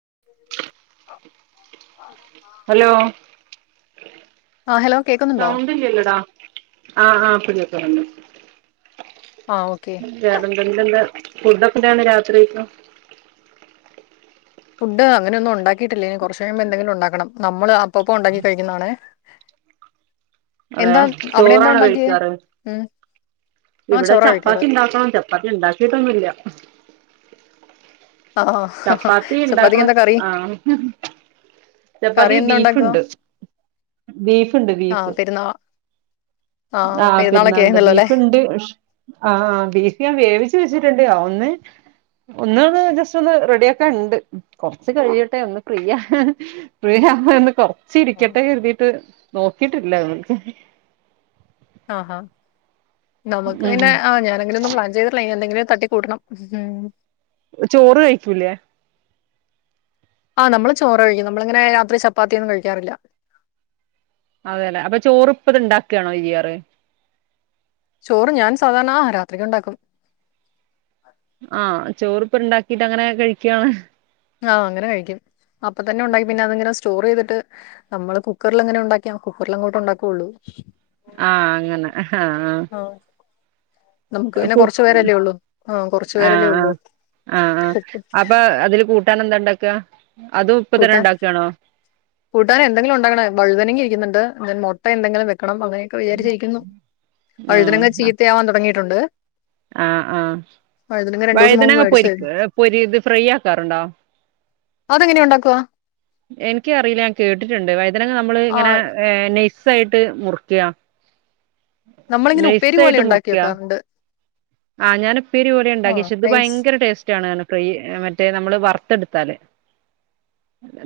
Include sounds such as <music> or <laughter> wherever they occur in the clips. <inaudible> Hello ആഹ് hello കേക്കുന്നുണ്ടോ സൗണ്ടില്ലൊല്ലടാ ആഹ്ആഹ് <unintelligible> ആഹ് ഓക്കെ വതന്തന്തെന്താ ഫുഡൊക്കെന്താണ് രാത്രികക്ക് ഫുഡ് അങ്ങനെയ ഒന്നും ഉണ്ടാക്കിട്ടില്ല ഇനി കുറച്ച കഴിയുമ്പോ എന്തെങ്കിലും ഉണ്ടാക്കണം നമ്മള് അപ്പപ്പോ ഉണ്ടാക്കി കഴിക്കുന്നാണേ അതെയ ചോറാണ് കഴിക്കാറ് ഉം ആഹ് ഇവിടെ ചോറാ കഴിക്കാറ് ചപ്പാത്തി ഉണ്ടാക്കണം ചപ്പാത്തി ഉണ്ടാക്കിട്ടൊന്നുല്ല ആഹ് ചപ്പാത്തി ചപ്പാത്തിക്ക് ഉണ്ടാക്കണ എന്താ കറി ആഹ് ഹ് കറി ഹ്ചപ്പാത്തി എന്താ ഉണ്ടാക്കുക ബീഫിണ്ട് ബീഫിണ്ട് ആഹ് ബീഫ് പെരുന്നാ ആഹ് ആഹ പെരുന്നാളൊക്കെ പെരുന്നാളുണ്ട് ആയിരുന്നല്ലോ അല്ലേ ബീഫിണ്ട് ഷ് ആ ആ ബീഫ് ഞാൻ വേവിച്ചു വെച്ചിട്ടുണ് ണ്ട്ഒന്ന് ഒന്ന് ജസ്റ്റ് ഒന്ന് റെഡി ആക്കാൻ ഉണ്ട് കൊറച്ച് കഴിയട്ടെ ഒന്ന് ഫ്രിയ ഫ്രിയാവാൻ കൊറ്ച്ച് ആ ചിരിക്കട്ടെ കരുതിയിട്ട് നോക്കിട്ടില്ല <unintelligible> ആഹ്ഹ നമുക്ക് ഉം പിന്നെ ഞാനങ്ങന ഒന്നും പ്ലാൻ ചെയ്തിട്ടില്ല എന്തെങ്കിലും തട്ടി കൂടണം ഉം ചോറ് കഴിക്കൂലേ ആഹ് നമ്മള് ചോറ് കഴിക്കും നമ്മളിങ്ങനെ രാത്രി ചപ്പാത്തിയ ഒന്നും കഴിക്കാറില്ല അതെലെ അപ്പൊ ചോറപ്പത് ഇണ്ടാക്കാണോ ചെയാറ് ചോറ് ഞാൻ സാധാരണ ആ രാത്രിക്ക് ഉണ്ടാക്കും ആഹ് ചോറിപ്പ ഇണ്ടാക്കിട്ട് അങ്ങനെ കഴിക്കാണ് ആഹ് അങ്ങനെ കഴിക്കും അപ്പൊ തന്നെ ഉണ്ടാക്കി പിന്നെ അതെങ്ങനെ സ് സ്റ്റോർ ചെയ്തിട്ട് നമ്മള് കുക്കറിൽ എങ്ങനെ ഉണ്ടാക്കി കുക്കറിൽ അങ്ങോട്ട് ഉണ്ടാക്കുള്ളൂ ആഹ് അങ്ങനെ ഹ ഹ ആഹ് നമുക്ക് ആഹ പിന്നെ കുറച്ചു പേരല്ലേ ഉള്ളൂ ആഹ് കുറച്ചു ആ പേരല്ലേ ഉള്ളൂ ആഹ് ആ അപ്പൊ അതിൽ കൂട്ട് കിട്ടാനെന്തു ഉണ്ടാക്ക കൂട്ടാൻ കൂട്ടാന എന്തെങ്കിലും ഉണ്ടാക്കണേ വഴുതന ഇരിക്കുന്നുണ്ട് മുട്ട എന്തങ്കിലും വെക് കടം അങ്ങനെയൊക്കെ വിചാരിച്ചിരിക്കുന്നു വഴുതിന ചീത്തയാവാൻ തുടങ്ങി ട്ടുണ്ട് ആ ആ രണ്ട് ദിവസം മുമ്പ് വഴുതനങ്ങ മേടിച്ചായിരുന്നു പൊരിക്കുവ പെരിയിത് ഇത് ഫ്രൈ ആക്കാറുണ്ടോ അതെങ്ങനെ ഉണ്ടാക്കുവാ എനിക്കറിയില്ല ഞാൻ കേട്ടിട്ടുണ്ട് വൈദ്യനങ്ങ നമ്മള് ഇങ്ങനെ ആഹ് ഏ <unintelligible> സായിട്ട് മുറിക്ക നമ്മളിങ്ങനെ ഉപ്പേരി പോലെ നൈസായിട്ട് ഉണ്ടാക്കി മുറിക്ക വെക്കാറുണ്ട് ആഹ് ഞാന് ഉപ്പേരിപ്പോലെണ്ടാക്കി ആഹ് വെച്ചെ ഇത് നൈസ് ഭയങ്കര ടേസ്റ്റാണെറ്ഞ്ഞ് ഫ്രൈ മറ്റേ നമ്മള് വറുത്തെടുത്താല്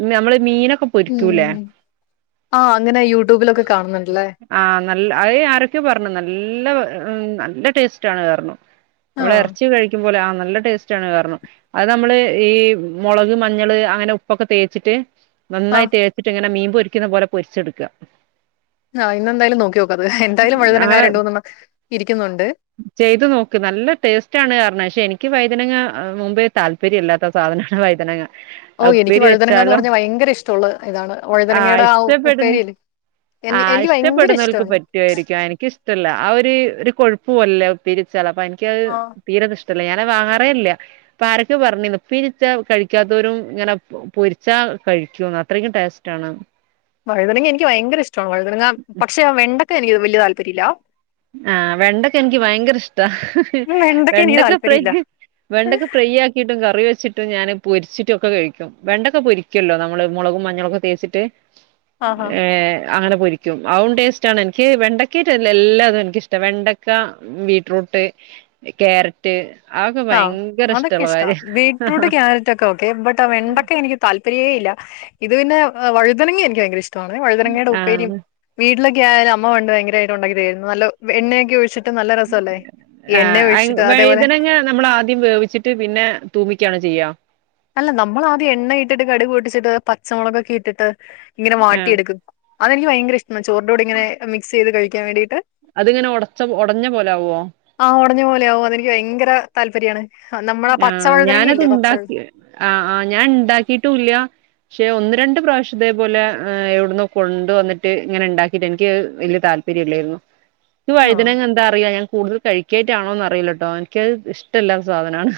മ്യ നമ്മള് മീനൊ ക്കെ പൊരിക്കൂല്ലെ ഉം ആഹ് അങ്ങനെ യൂട്യൂബിലൊക്കെ കാണുന്നുണ്ടല്ലേ ആ നല്ല അയ് ആരൊക്കയൊ പറഞ്ഞു നല്ല വെ ഏ ഉം നല്ല ടേസ്റ്റാണ് പറ്ഞ്ഞു നമ്മള് ആഹ് എറച്ചി കഴിക്കുമ്പോലെ ആ നല്ല ടേസ്റ്റാണ് പറ്ഞ്ഞു അത് നമ്മള് ഈ മൊളക് മഞ്ഞള് അങ്ങനെ ഉപ്പൊക്കെ തേച്ചിട്ട് നന്നായി ആഹ് തേച്ചിട്ട് ഇങ്ങനെ മീൻ പൊരിക്ക്ന്നപോലെ പൊരിച്ചെട്ക ആഹ് ഇന്നെന്തായാലും നോക്കിനോക്കാത് എന്തായാലും വഴുതനങ്ങാ അങ്ങനെ രണ്ടൂന്നെണ്ണം ഇരിക്കുന്നുണ്ട് ചെയ്ത് നോക്ക് നല്ല ടേസ്റ്റാണ് പറ്ഞ്ഞ് ക്ഷെ എനിക്ക് വഴുതനങ്ങ മുമ്പേ താല്പര്യല്ലാത്ത സാധനാണ് വഴുതനങ്ങ ഓ എനിക്ക് വഴുതനങ്ങാന്ന് പറഞ്ഞാ ഭയങ്കര ഇഷ്ടള്ള ഇതാണ് ആഹ് വഴുതനങ്ങയുടെ ആ ഉ ഇഷ്ടപ്പെടുന്ന ഉപ്പേരില്ലെ എന്നി ആഹ് എനിക്ക് ഭയങ്കര ഇഷ്ടപ്പെടുന്നോൽക്ക് ഇഷ്ടവാണ് പറ്റുവായിരിക്കും എനിക്കിഷ്ടല്ല ആ ഒരു ഒരു കൊഴുപ്പ് പോലല്ലേ അത് ഉപ്പേരി ചെല പ്പന് ഇന്ക്കയ് ആ തീരെ ഇഷ് ടല്ല ഞാന് അത് വാങ്ങാറേല്ല ഇപ്പ ആരൊക്കെ പറഞ്ഞ് ഇന്ന് ഉപ്പേരിച്ചാ കഴിക്കാത്തവരും ഇങ്ങനെ പൊ പൊരിച്ചാ കഴിക്കൂന്ന് അത്രക്കും ടേസ്റ്റാണ് വഴുതനങ്ങ എനിക്കി ഭയങ്കര ഇഷ്ടവാ വഴുതനങ്ങ പക്ഷെ വെണ്ട ഇപ്പ എനിക്ക് വെല്യ താല്പര്യല്ല ആഹ് വെണ്ടക്ക എനിക്ക് ഭയങ്കര ഇഷ്ടാ ഉം, എനിക്ക് വെണ്ടക്ക ഫ്രൈ താല്പര്യമില്ല വെണ്ടക്കെ ഫ്രൈ ആക്കിട്ടും കറി വെച്ചി ട്ടും ഞാന് പൊരിച്ചിട്ടൊക്കെ കഴിക്കും വെണ്ടൊക്കെ പൊരിക്കുല്ലോ നമ്മള് മോളകും മഞ്ഞളൊക്കെ തേച്ചിട്ട് ആഹാ ഏഹ് അങ്ങന പൊരിക്കും അവും ടേസ്റ്റാണ് എനിക്ക് വെണ്ടക്കട്ട് എല്ലാതു എനിക്കിഷ്ടാ വെണ്ടക്ക, ബീറ്റ്റൂട്ട്, ക്യാരറ്റ് അതൊക്കെ ആഹ് ഭയങ്കര അതൊക്കെ ഇഷ്ടള്ള ഇഷ്ടാ കാര്യ ബീറ്റ്റൂട്ട്, ക്യാരറ്റ് ഒക്കെ ഓക്കെ ബട്ട് ആ വെണ്ടക്ക എനിക്ക് താല്പ പര്യവേ ഇല്ല ഇത് പിന്നെ വഴുതനങ്ങ എനിക്ക് ഭയങ്കര ഇഷ്ടാ ട്ടണേ വഴുതനങ്ങേടെ ഉപ്പേരിം ആഹ് വീട്ടില ക്കായാലും അമ്മ പണ്ട് ഭയങ്കരായ്ട്ട് ഒണ്ടാക്കി തരുവാരുന്നു നല്ല എണ്ണയൊക്കെ ഒഴിച്ചി ആ അയ് അതേപോലെ വയ്ദനങ്ങ നമ്മള് ആ വേവിച്ചിട്ട് പിന്നെ തൂമിക്കയാണ ചെയ്യ അല്ല നമ്മള് ആദ്യം എണ്ണ ഇട്ടിട്ട് കടുക്പൊട്ടിച്ചിട്ട് പച്ചമുളകൊക്കെ ഇട്ടിട്ട് ഇങ്ങനെ ആഹ് വാട്ടിഎടുക്കും അതെനിക്ക് ഭയങ്കരിഷ് ആ ചോറിൻ്റോടെ ഇങ്ങനെ മിക്സ്ചെയ്ത് കഴി കെ വേടിട്ട് അതിങ്ങനെ ഒടച്ച ഒടഞ്ഞ പോലെ ആവോ താല്പര്യാണ് ആ ഞാനത്ഇണ്ടാക്കി ആ ആ ഞാൻ ഉണ്ടാക്കിട്ടുംല്ല പക്ഷെ ഒന്ന് രണ്ട് പ്രാവശ്യം ഇതേ പോലെ എവിടന്നോ കൊണ്ട് വന്നിട്ട് ഇങ്ങനെ ഇണ്ടാക്കിട്ട് എനിക്ക് വലിയ താല്പര്യം ഇല്ലായിരുന്നു ഈ വഴുതനങ്ങ ആഹ് എന്താറിയാ ഞാൻ കൂടുതൽ കഴിക്കാഞ്ഞിട്ടാണോന്ന് അറിയില്ലോട്ടോ എനക്കത് ഇഷ്ടല്ലാത്ത സാധനമാണ്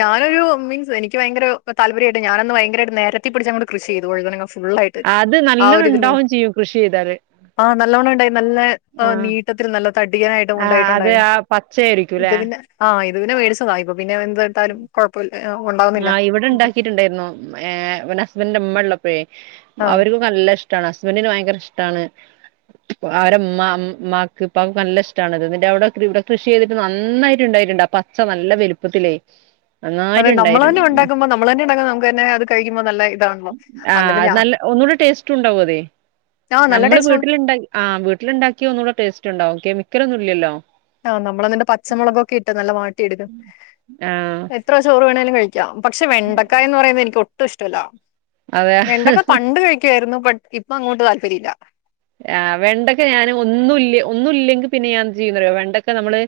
ഞാനൊരു മീൻസ് എനിക്ക് ഭയങ്കര താല്പര്യമായിട്ട് ഞാനന്ന് ഭയങ്കര താല്പര്യം ആയിട്ട് ഞാൻ അങ്ങട് നെരത്തി പിടിച്ച് അങ്ങ്ട് കൃഷി ചെയ്ത് വഴുതനങ്ങ ഫുൾ ആയിട്ട് അത് നല്ലോണം ആഒരു ഇണ്ടാവും ചെയ്യും കൃഷി ചെയ്താല് ആ നലോണം ഉണ്ടായി നല്ല ആഹ് നീട്ടത്തില് നല്ല തടിയിട്ട് ആഹ് അത് ഉണ്ടായിട്ട്ണ്ടായിരുന്നു ആ ഇത് പച്ചയായിരിക്കുംല്ലേ പിന്നെ ആ ഇത് പിന്നെ മേടിച്ചതാ ഇപ്പൊ പിന്നെ ഇട്ടാലും കൊഴപ്പമില്ല ഉണ്ടാവുന്നില്ല ആ ഇവിടെ ഉണ്ടാക്കിട്ടുണ്ടായിരുന്നു ഏ ഹസ്ബന്റെ ഉമ്മ ഉള്ളപൊ ആഹ് അവര്ക്ക് നല്ല ഇഷ് ഹസ്ബഡിനു ഭയങ്കര ഇഷ്ടമാണ് അവരമ്മ അമ്മാക്ക് ഇപ്പാക്ക് നല്ല ഇഷ്ടമാണ്ത് എന്നി അവിടെ ഇവിടെ കൃഷി ചെയ്തിട്ട് നന്നായിട്ട് ഉണ്ടായിട്ടുണ്ട് ആ പച്ച നല്ല വലുപ്പത്തിലേ അതെ നന്നായിട്ട് നമ്മള് തന്നെ ഉണ്ടായിരുന്നു ഉണ്ടാക്കുമ്പോ നമ്മള് തന്നെ ഉണ്ടാക്കുമ്പോ നമുക്ക് തന്നെ അത് കഴിക്കുമ്പോ നല്ല ഇതാണല്ലോ ആ അന്നിട്ട് ഞാൻ നല്ല ഒന്നുകൂടെ ടേസ്റ്റ് ഉണ്ടാവും അതെ ആ നല്ല നമ്മള് ടേസ്റ്റ് ആണ് വീട്ടിലുണ്ടാക്കി ആ വീട്ടിൽണ്ടാക്കിയാൽ ഒന്നുകൂടെ ടേസ്റ്റ് ഉണ്ടാവും കെമി ഇത്രന്നുല്ലല്ലോ ആ നമ്മളതിന്റെ പച്ചമുളകൊക്കെ ഇട്ട് നല്ല വട്ട ആഹ് എത്ര ചോറ് വേണേലും ഴിക്കാം പക്ഷെ വെണ്ടക്കായ എന്ന് പറയുന്നത് എനിക്ക് ഒട്ടും ഇഷ്ടല്ല അതെ വെണ്ടയ്ക്ക പണ്ട് കഴിക്കുവായിരുന്നു ഇപ്പ അങ്ങോട്ട് താല്പരില്ല ആ വെണ്ടക്കാ ഞാൻ ഒന്നുല്ല ഒന്നുല്ലെങ്കിൽ പിന്നെ ഞാൻ എന്ത് ചെയ്യുമെന്ന്റിയോ വെണ്ടക്ക നമ്മള്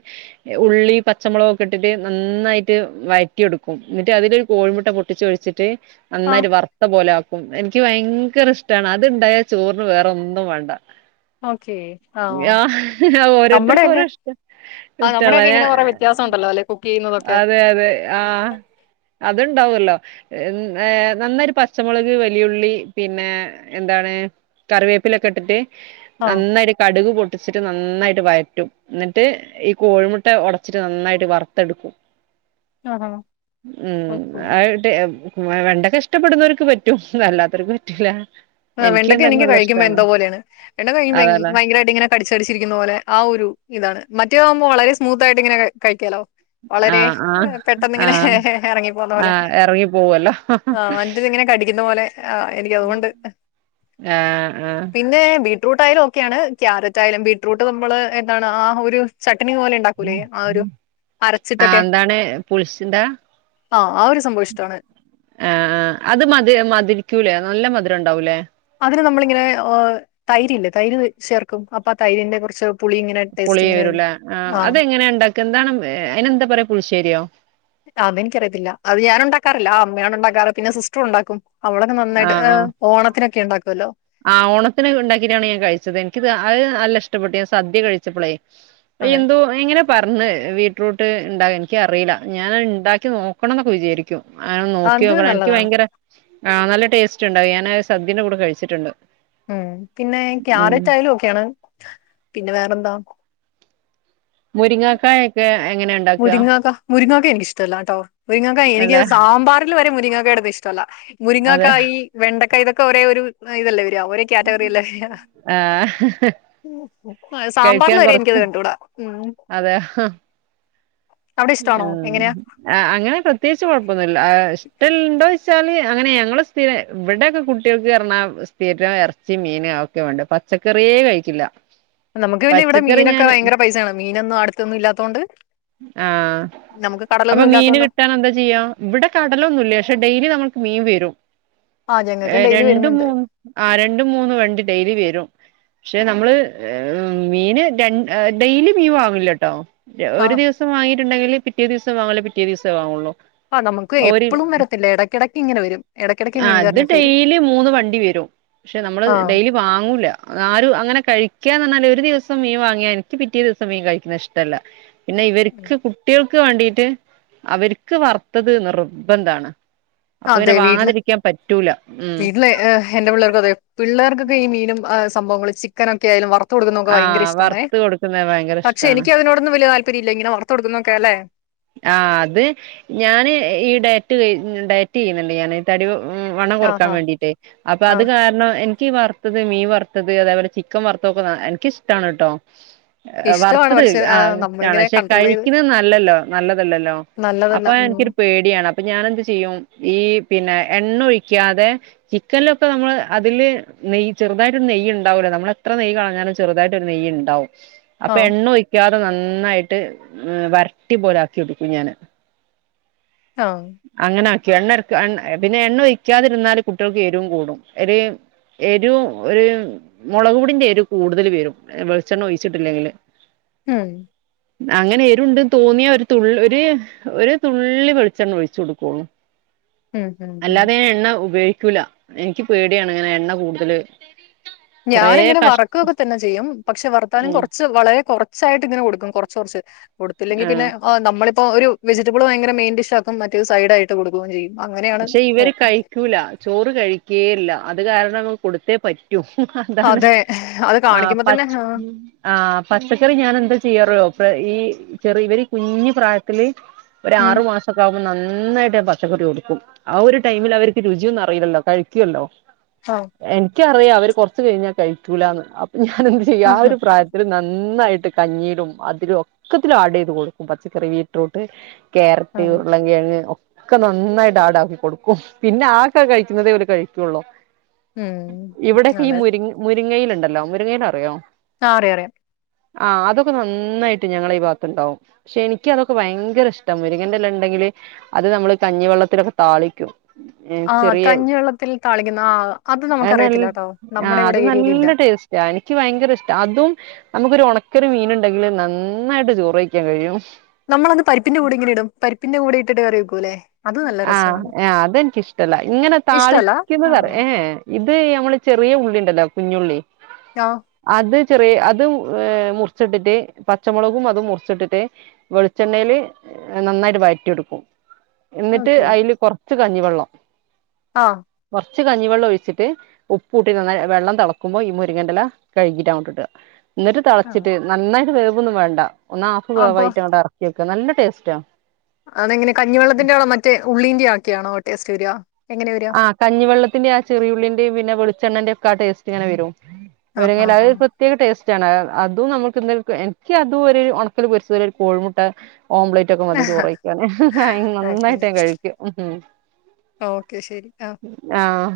ഉള്ളി പച്ചമുളകൊക്കെ ഇട്ടിട്ട് നന്നായിട്ട് വയറ്റിഇടുക്കും എന്നിട്ട് അതിലൊരു കോഴിമുട്ട പൊട്ടിച്ച് ഒഴിച്ചിട്ട് ആ നന്നായിട്ട് ഒരു വർത്ത പോലെ എനിക്ക് ഭയങ്കര ഇഷ്ടമാണ് അത്ണ്ടായ ചോറിന് വേറെ ഒന്നും വെ ണ്ട ഓക്കേ ആ ആ ഓരോരുത്തർക്കും ഓരോ നമ്മുടെയൊക്കെ ഇഷ്ടം ആ ഇഷ്ടല്ല നമ്മുടെയൊക്കെ ഞ ഇങ്ങനെ കുറെ വ്യത്യാസം ഉണ്ടല്ലോ അല്ലെ കുക്ക് ചെയ്യുന്നതൊക്കെ അതെ അതെ ആ അതുണ്ടാവല്ലോ ഏ നന്നായിട്ടു പച്ചമുളക് വലിയുള്ളി പിന്നെ എന്താണ് കറിവേപ്പിലൊക്കെ ഇട്ടിട്ട് ആ നന്നായിട്ട് കടുക് പൊട്ടിച്ച് ട്ട് നന്നായിട്ട് വയറ്റും ഇന്നിട്ട് ഈ കോഴിമുട്ട ഒടച്ചിട്ട് നന്നായിട്ട് വറു ത്തെടുക്കും ആഹാ <unintelligible> ഓക്കേ വെ വെണ്ടക്ക ഇഷ്ടപ്പെടുന്നവർക്ക് പറ്റും അല്ലാത്തവർക്ക് പറ്റൂല ആ വെണ്ടക്ക എന്തായാലും എനിക്ക് നല്ല കഴിക്കുമ്പോൾ ഇഷ്ടാണ് എന്തോപോലേണ് വെണ്ടക്ക കഴിക്കുമ്പോ അതല്ലേ ഭയങ്കരമായിട്ട് ഇങ്ങനെ കടിച് കടിച്ചിരിക്ക്ണ പോലെ ആ ഒരു ഇതാണ് മറ്റോകുമ്പോ മുളക് വളരെ സ്മൂത്തായിട്ട് ഇങ്ങനെ കഴിക്കാലോ ആ വളരെ ആ ആ പെട്ടെന്നിങ്ങനെ ഇറങ്ങി പോകുന്ന ആ പോലെ എറങ്ങി പോവല്ലോ ആ എനിക്ക് അതുകൊണ്ട് അ ആ ട്ടായാലും ഓക്കെയാണ് ക്യാരറ്റ് ആയാലും ബീട്രൂട്ട് നമ്മള് എന്താണ് ആ ഒര് ച ആ അരച്ചിട്ടൊക്കെ ന്താണ് പുളിച്ചിന്താ ആഹ് ആ ഒരു സംഭവം ഇഷ്ടമാണ് ആ അത് മതി മതിരിക്കൂലെ നല്ല മധുരം ണ്ടാവൂലെ അതിന് നമ്മളിങ്ങനെ ഓ തൈര്ഇല്ലെ തൈര് ചേർക്കും അപ്പൊ തൈരിന്റെ കൊറച്ച് പുളി വരുലെ ആ അതെങ്ങനെ ണ്ടാക്ക എന്താണ് മ് എ അയിന് എന്താ പറിയ പുളിശ്ശേ ശെരിയോ അത് എനിക്കറിയത്തില്ല അത് ഞാൻ ഉണ്ടാക്കാറില്ല ആ അമ്മയാണ് ഉണ്ടാക്കാറ് പിന്നെ സിസ്റ്റർ ഉണ്ടാക്കും അവളൊക്കെ ആ നന്നായിട്ട് ആ ഹ് ഓണത്തിനൊക്കെണ്ടാക്കുല്ലോ ആ ഓണത്തിന് ഇണ്ടാക്കിട്ടാണ് ഞാൻ കഴിച്ചത് എനിക്ക്ത് അത് നല്ല ഇഷ്ടപ്പെട്ട് ഞാൻ സദ്യ കഴിച്ചപ്പളെ അതെ എന്തോ എങ്ങനെ പറഞ്ഞേ വീട്ട്രൂട്ട് ണ്ടാക്കൻ ന്ക്കി അറീല ഞാൻ ണ്ടാക്കി നോക്കണംന്നൊക്കെ വിചാരിക്കും അനെ അത് നോക്കിയോക്കണം എനിക്ക് നല്ലതാണ് ഭയങ്കര ആ നല്ല ടെസ്റ്റ്‌ ണ്ടാവും ഞൻ അത്‌ സദ്യന്റെ കൂടെ കഴി ച്ചിട്ടുണ്ട് മ് പിന്നെ ഈ ക്യാരറ്റ് ആയാലും ഓക്കെയാണ് പിന്നെ വേറെന്താ മുരിങ്ങക്കായൊക്കെ മുരിങ്ങക്ക മുരിങ്ങക്ക എനിക്ക് ഇഷ്ട്ടാല്ലാട്ടോ മുരിങ്ങക്ക എനിക്ക് അല്ലെ സാമ്പാറിൽ വരെ മുരിങ്ങ ക്ക ഇടുന്നെ ഇഷ്ട്ടോല്ലാ അതെ മുരിങ്ങക്കായി വെണ്ടക്ക ഇതൊ ക്കെ ഒരേ ഒരു അ ഇതല്ലേ വെ ഒരേ കാറ്റഗറിയലെ യാ ആ ആ സാമ്പാറിൽ കഴിക്കാൻ വരെ എനിക്കത് കുറച്ച് കണ്ടൂടാ അതെ ആ അ അങ്ങനെ പ്രത്യേകിച്ച് കൊഴപ്പൊന്നു ന്നില്ല ആ ഇഷ്ട്ടൽ ണ്ടോ വെച്ചാല് അങ്ങനെ ഞങ്ങൾ സ്ഥിരം ഇവിടൊക്കെ കുട്ടിൾക്ക് പർഞ്ഞ സ്ഥിരം എറച്ചിം മീൻ അതൊക്കെ വേണ്ടെ പച്ചക്കറിയെ കഴിക്കില്ല നമുക്ക് പിന്നെ ഇവിടെ പച്ചക്കറി മീനൊക്കെ ഞാൻ ഭയങ്കര പൈസയാണ് മീനൊന്നും അടുത്തൊന്നും ഇല്ലാത്തോണ്ട് ആ നമുക്ക് അപ്പൊ കടലൊന്നും മീന് ഇല്ലാത്തോണ്ട് കിട്ടാൻ എന്താ ചെയ്യാ ഇവിടെ കടലൊന്നും ഇല്ല്യ പശെ ഡെയിലി നമ്മ ക്ക് മീൻ വെരും ആഹ് ഏ ഞങ്ങൾക്കും ഡെയിലി രണ്ടും വരുന്നുണ്ട് മൂ ആ രണ്ടും മൂന്ന് വണ്ടി ഡെയിലി വെരും പക്ഷെ നമ്മള് ഹ് മീന് ര ഹ് ഡെയിലി മീൻ വാങ്ങില്ലട്ടോ ഒരു ആഹ് ദിവ ണ്ടെങ്കിൽ പിറ്റേ ദിവസം വാങ്ങൂല പിറ്റേ ദിവസേ വാങ്ങള്ളു ആഹ് നമുക്ക് ഒരി എപ്പളും വരത്തില്ല ഇടയ്ക്കിടയ്ക്ക് ഇങ്ങനെ വരും ഇടയ്ക്കിടയ്ക്ക് ആ അത് മീൻകാരനൊക്കെ വരും ഡെയിലി മൂന്ന് വണ്ടി വരും പശെ നമ്മള് ആഹ് ഡെയിലി വാങ്ങൂല അ ആരും അങ്ങനെ കഴി <unintelligible> ഒരു ദിവസം മീൻ വാങ്ങിയ എനിക്ക് പിറ്റേ ദിവസം മീൻ കഴിക്ക്ണ ഇഷ്ടല്ല പിന്നെ ഇക്ക് പുട്ടിയോ <unintelligible> വേണ്ടീട്ട് അവർക്ക് വറുത്തത് നിർബന്താണ് അതെ വീട്ടില് ഉം വീട്ടിൽ ഹ് എന്റെ പിള്ളേർക്കും അതെ പിള്ളേർക്കൊക്കെ ഈ മീനും സംഭവങ്ങൾ ചിക്കനൊക്കെ ആയാലും വർ ത്തു കൊടുക്കുന്നതൊക്കെ ആ ഭയങ്കര ഇഷ്ടമാണ്ണേ വറുത്ത് കൊടുക്കുന്നത് ഭയങ്കര പക്ഷെ ഇഷ്ടാണ് എനിക്ക് അതിനോടൊന്നും വലിയ താല്പ കരിയില്ല ഇങ്ങനെ വർത്ത് കൊടുക്കുന്നോക്കെ അല്ലേ ആ അത് ഞാന് ഈ ഡയറ്റ് ക <unintelligible> ഡയറ്റ് ചെയ്യുന്നുണ്ട് ഞാന് തടി വണ്ണം ആഹ് കൊറക്കാൻ ആഹ് വേണ്ടീട്ടേ അപ്പൊ അത് ആഹ് കാരണം എ <unintelligible> വറുത്തത് മീൻ വറുത്തത് അതേപോലെ ചിക്കൻ വറുത്തതൊക്കെ എനിക്കിഷ്ടാണ് ട്ടോ ഇഷ്ടമാണ് വറുത്തത് പക്ഷെ ആഹ് ഇഷ്ടാണ് നമ്മളിങ്ങനെ പക്ഷെ കൺട്രോൾ ചെയ്ത് കഴിക്ക്ണത് നല്ലല്ലോ നല്ലതല്ലല്ലോ നല്ലതല്ല അപ്പൊ ഉം എനിക്കൊരു പേടിയാണ് അപ്പം ഞാൻ എന്ത് ചെയ്യും ഈ പിന്നെ എണ്ണ ഒഴിക്കാതെ ചിക്കനിലൊക്കെ നമ്മള് അതില് നെയ്യ് ചെറുതായിട്ടൊരു നെയ്യ് ഇണ്ടാവൂല്ലേ നമ്മൾ എത്ര നെയ്യ് കളഞ്ഞാലും ചെറുതായിട്ടൊരു നെയ്യ് ഇണ്ടാവും അപ്പ ആഹ് എണ്ണ ഒയ്ക്കാ നന്നായിട്ട് വര ട്ടി പോലെ ആക്കി എട്ക്കും ഞാന് ആഹ് അങ്ങനെ എണ്ണഎടുക്കാണ്ട് എ പിന്നെ എണ്ണ ഒഴിക്കാതിരുന്നാല് കുട്ടികൾക്ക് എരുവും കൂടും എരേം എരുവും ഒരു മുളക് പൊടിന്റെ എരു കൂടുതൽ വരും വെളിച്ചെണ്ണ ഒഴിച്ചിട്ടില്ലെങ്കിൽ മ്മ് അങ്ങനെയെരുണ്ട് തോന്നിയ ഒരു തുള്ള് ഒരു തുള്ളി വെളിച്ചെണ്ണ ഒഴിച്ചു കൊടുക്കുള്ളൂ ഉം ഉം ഉം അല്ലാതെ എണ്ണ ഉപയോ ക്കൂല എനിക്ക് പേടിയാണ് ഇങ്ങനെ എണ്ണ കൂടുതല് കൊറേ ഞാൻ ഇങ്ങനെ കഷ് വറക്കുവൊക്കെ തന്നെ ചെയ്യും പക്ഷെ വർത്താലും ഉം കുറച്ച് വളരെ കുറച്ചായിട്ട് ഇങ്ങനെ കൊടുക്കും ച്ചൊർച്ച് കൊടുത്തില്ലെങ്കിൽ പിന്നെ ആഹ് ആ നമ്മൾ ഇപ്പോൾ ഒരു വെജറ്റബിൾ ഭയങ്കര മെയിൻ ഡിഷ് ആകും മറ്റേത് സൈഡായിട്ട് കൊടുക്കുകയും ചെയ്യും അങ്ങനെയാണ് പക്ഷെ ഇവർ നോക്കും കഴിക്കൂല ചോറ് കഴി കെയില്ല അത് കാരണം കൊടുതെ പറ്റ ഹും അതാണ് അതെ അത് ആ കാണിക്കുമ്പോ തന്നെ പച് ആഹ് ആ പച്ചക്കറി ഞാൻ എന്താ ചെയ്യാറോ ഈ ചെറി ഇവർ കുഞ്ഞു പ്രായത്തില് ഒര് ഉം ആറു മാസക്ക നന്നായിട്ട് പച്ചക്കറി കൊടുക്കും ആ ഒരു ടൈമിൽ അവർക്ക് രുചിയൊന്നും അറിയില്ലല്ലോ കഴിക്കുവല്ലോ ആഹ ക്കറിയാം അവര് കൊറച്ച് കഴിഞ്ഞാ കഴിക്കൂലാന്ന് ഞാൻ എന്ത് ചെയ്യാ ആ ആഹ് ഒരു പ്രായത്തില് നന്നി ന്നായിട്ട് കഞ്ഞീരും അതിലും ഒക്കത്തിലും ആഡ് ചെയ്ത് കൊടുക്കും പച്ചക്കറി വീറ്റ്റൂട്ട് ക്യാരറ്റ് ആഹ് ഉരുളം കിഴങ്ങ് ഒ ക്ക നന്നായി ടാക്കി കൊടുക്കും പിന്നെ ആക്കെ കഴിക്കുന്നതേ അവര് കഴിക്കുള്ളൂ ഉം ഇവിടെക്കെ ഈ അതെ മുരി മുരിങ്ങയില്ണ്ട് ലൗ മുരങ്ങേനറിയോ ആ അറിയാറിയാം ആ അതൊക്കെ നന്നായിട്ട് ഞങ്ങള ഈ ഭാഗത്തുണ്ടാവും പക്ഷെ എനിക്ക് അതൊക്കെ ഭയങ്കര ഇഷ്ടം മുരങ്ങന്റെല്ലാം ഉണ്ടെങ്കില് അത് നമ്മള് കഞ്ഞിവെള്ളത്തിലൊകെ താളിക്കും ആഹ് ചെറിയ കഞ്ഞിവെള്ളത്തിൽ താളിക്കുന്ന ആഹ് അത് ന നമുക്കറിയത്തില്ലാട്ടോ ആ നമ്മുടെ ഇവിടെ അത് ഏരിയയിലില്ല. നല്ല ടേസ്റ്റാ എനിക്ക് ഭയങ്കര ഇഷ്ട അതും നമുക്കൊരണക്ക ക്കൊരു മീനണ്ടെങ്കില് നന്നായിട്ട് ചോറ് കയിക്കാൻ കഴിയും നമ്മള അന്ന് പരിപ്പിന്റെ കൂടിങ്ങന ഇടും പരിപ്പിന്റെ കൂടെ ഇട്ടിട്ട് കറി കുലെ ആ ആ അതെനിക്കിഷ്ടല്ല ഇങ്ങനെ ഇഷ്ടല്ല താളിക്കുന്ന ആഹ് ഏ ഇത് നമ്മള് ചെറ ചറിയ ഉള്ളിണ്ടല്ലോ കുഞ്ഞുള്ളി ആഹ് അത് ചെറിയ അത് ഏ മുറിച്ചിട്ടിട്ട് പച്ചമുളകും അതും മുറിച്ചിട്ടിട്ട് വെളിച്ചെണ്ണേല് നന്നായിട്ട് വയറ്റിടുക്കും എന്നിട്ട് അയില് കൊറ ച്ച കഞ്ഞിവെള്ളം ആ റച്ച് കഞ്ഞിവെള്ളം ഒഴിച്ചിട്ട് ഉപ്പൂട്ടിട്ട് നന്നാ വെള്ളം തെളക്കുമ്പോ ഈ മുരിങ്ങെന്റില കഴുകിടട്ട് ങ്ങണ്ടിട്ട് അങ്ങട്ടിടുക എന്നിട്ട് ആഹ് തളച്ചിട്ട് നന്നായിട്ട് വേ ക്കോന്നും വേണ്ട അപ്പൊ <unintelligible> ക്ക നല്ല ടേസ്റ്റാ അതെങ്ങനെ കഞ്ഞിവെള്ളത്തിന്റെ മറ്റ മറ്റേ ഉള്ളീന്റെ ആക്കിയാണോ ടേസ്റ്റ് വരിക എങ്ങനെ വരിക ആ കഞ്ഞിവെള്ളത്തിന്റെ ആ ചെറിയുള്ളിന്റെയും പിന്നെ വെളു ചെണ്ണേന്റെയുംക്കാ ടേസ്റ്റ് ഇങ്ങനെ വരും ആ ആ മുരിങ്ങേല ആ ഒരു പ്രത്യേക ടേസ് അതും നമ്മുക്ക് എ എനിക്ക് അതും ഒരു ഉണക്കല് പൊരിച്ച ഒരു കോഴിമുട്ട ഓംലേറ്റ് ഒക്കെ മതി ചോറ് കഴിക്കാന് നന്നായിട്ട് നാൻ കഴിക്കും ഒ ആഹ്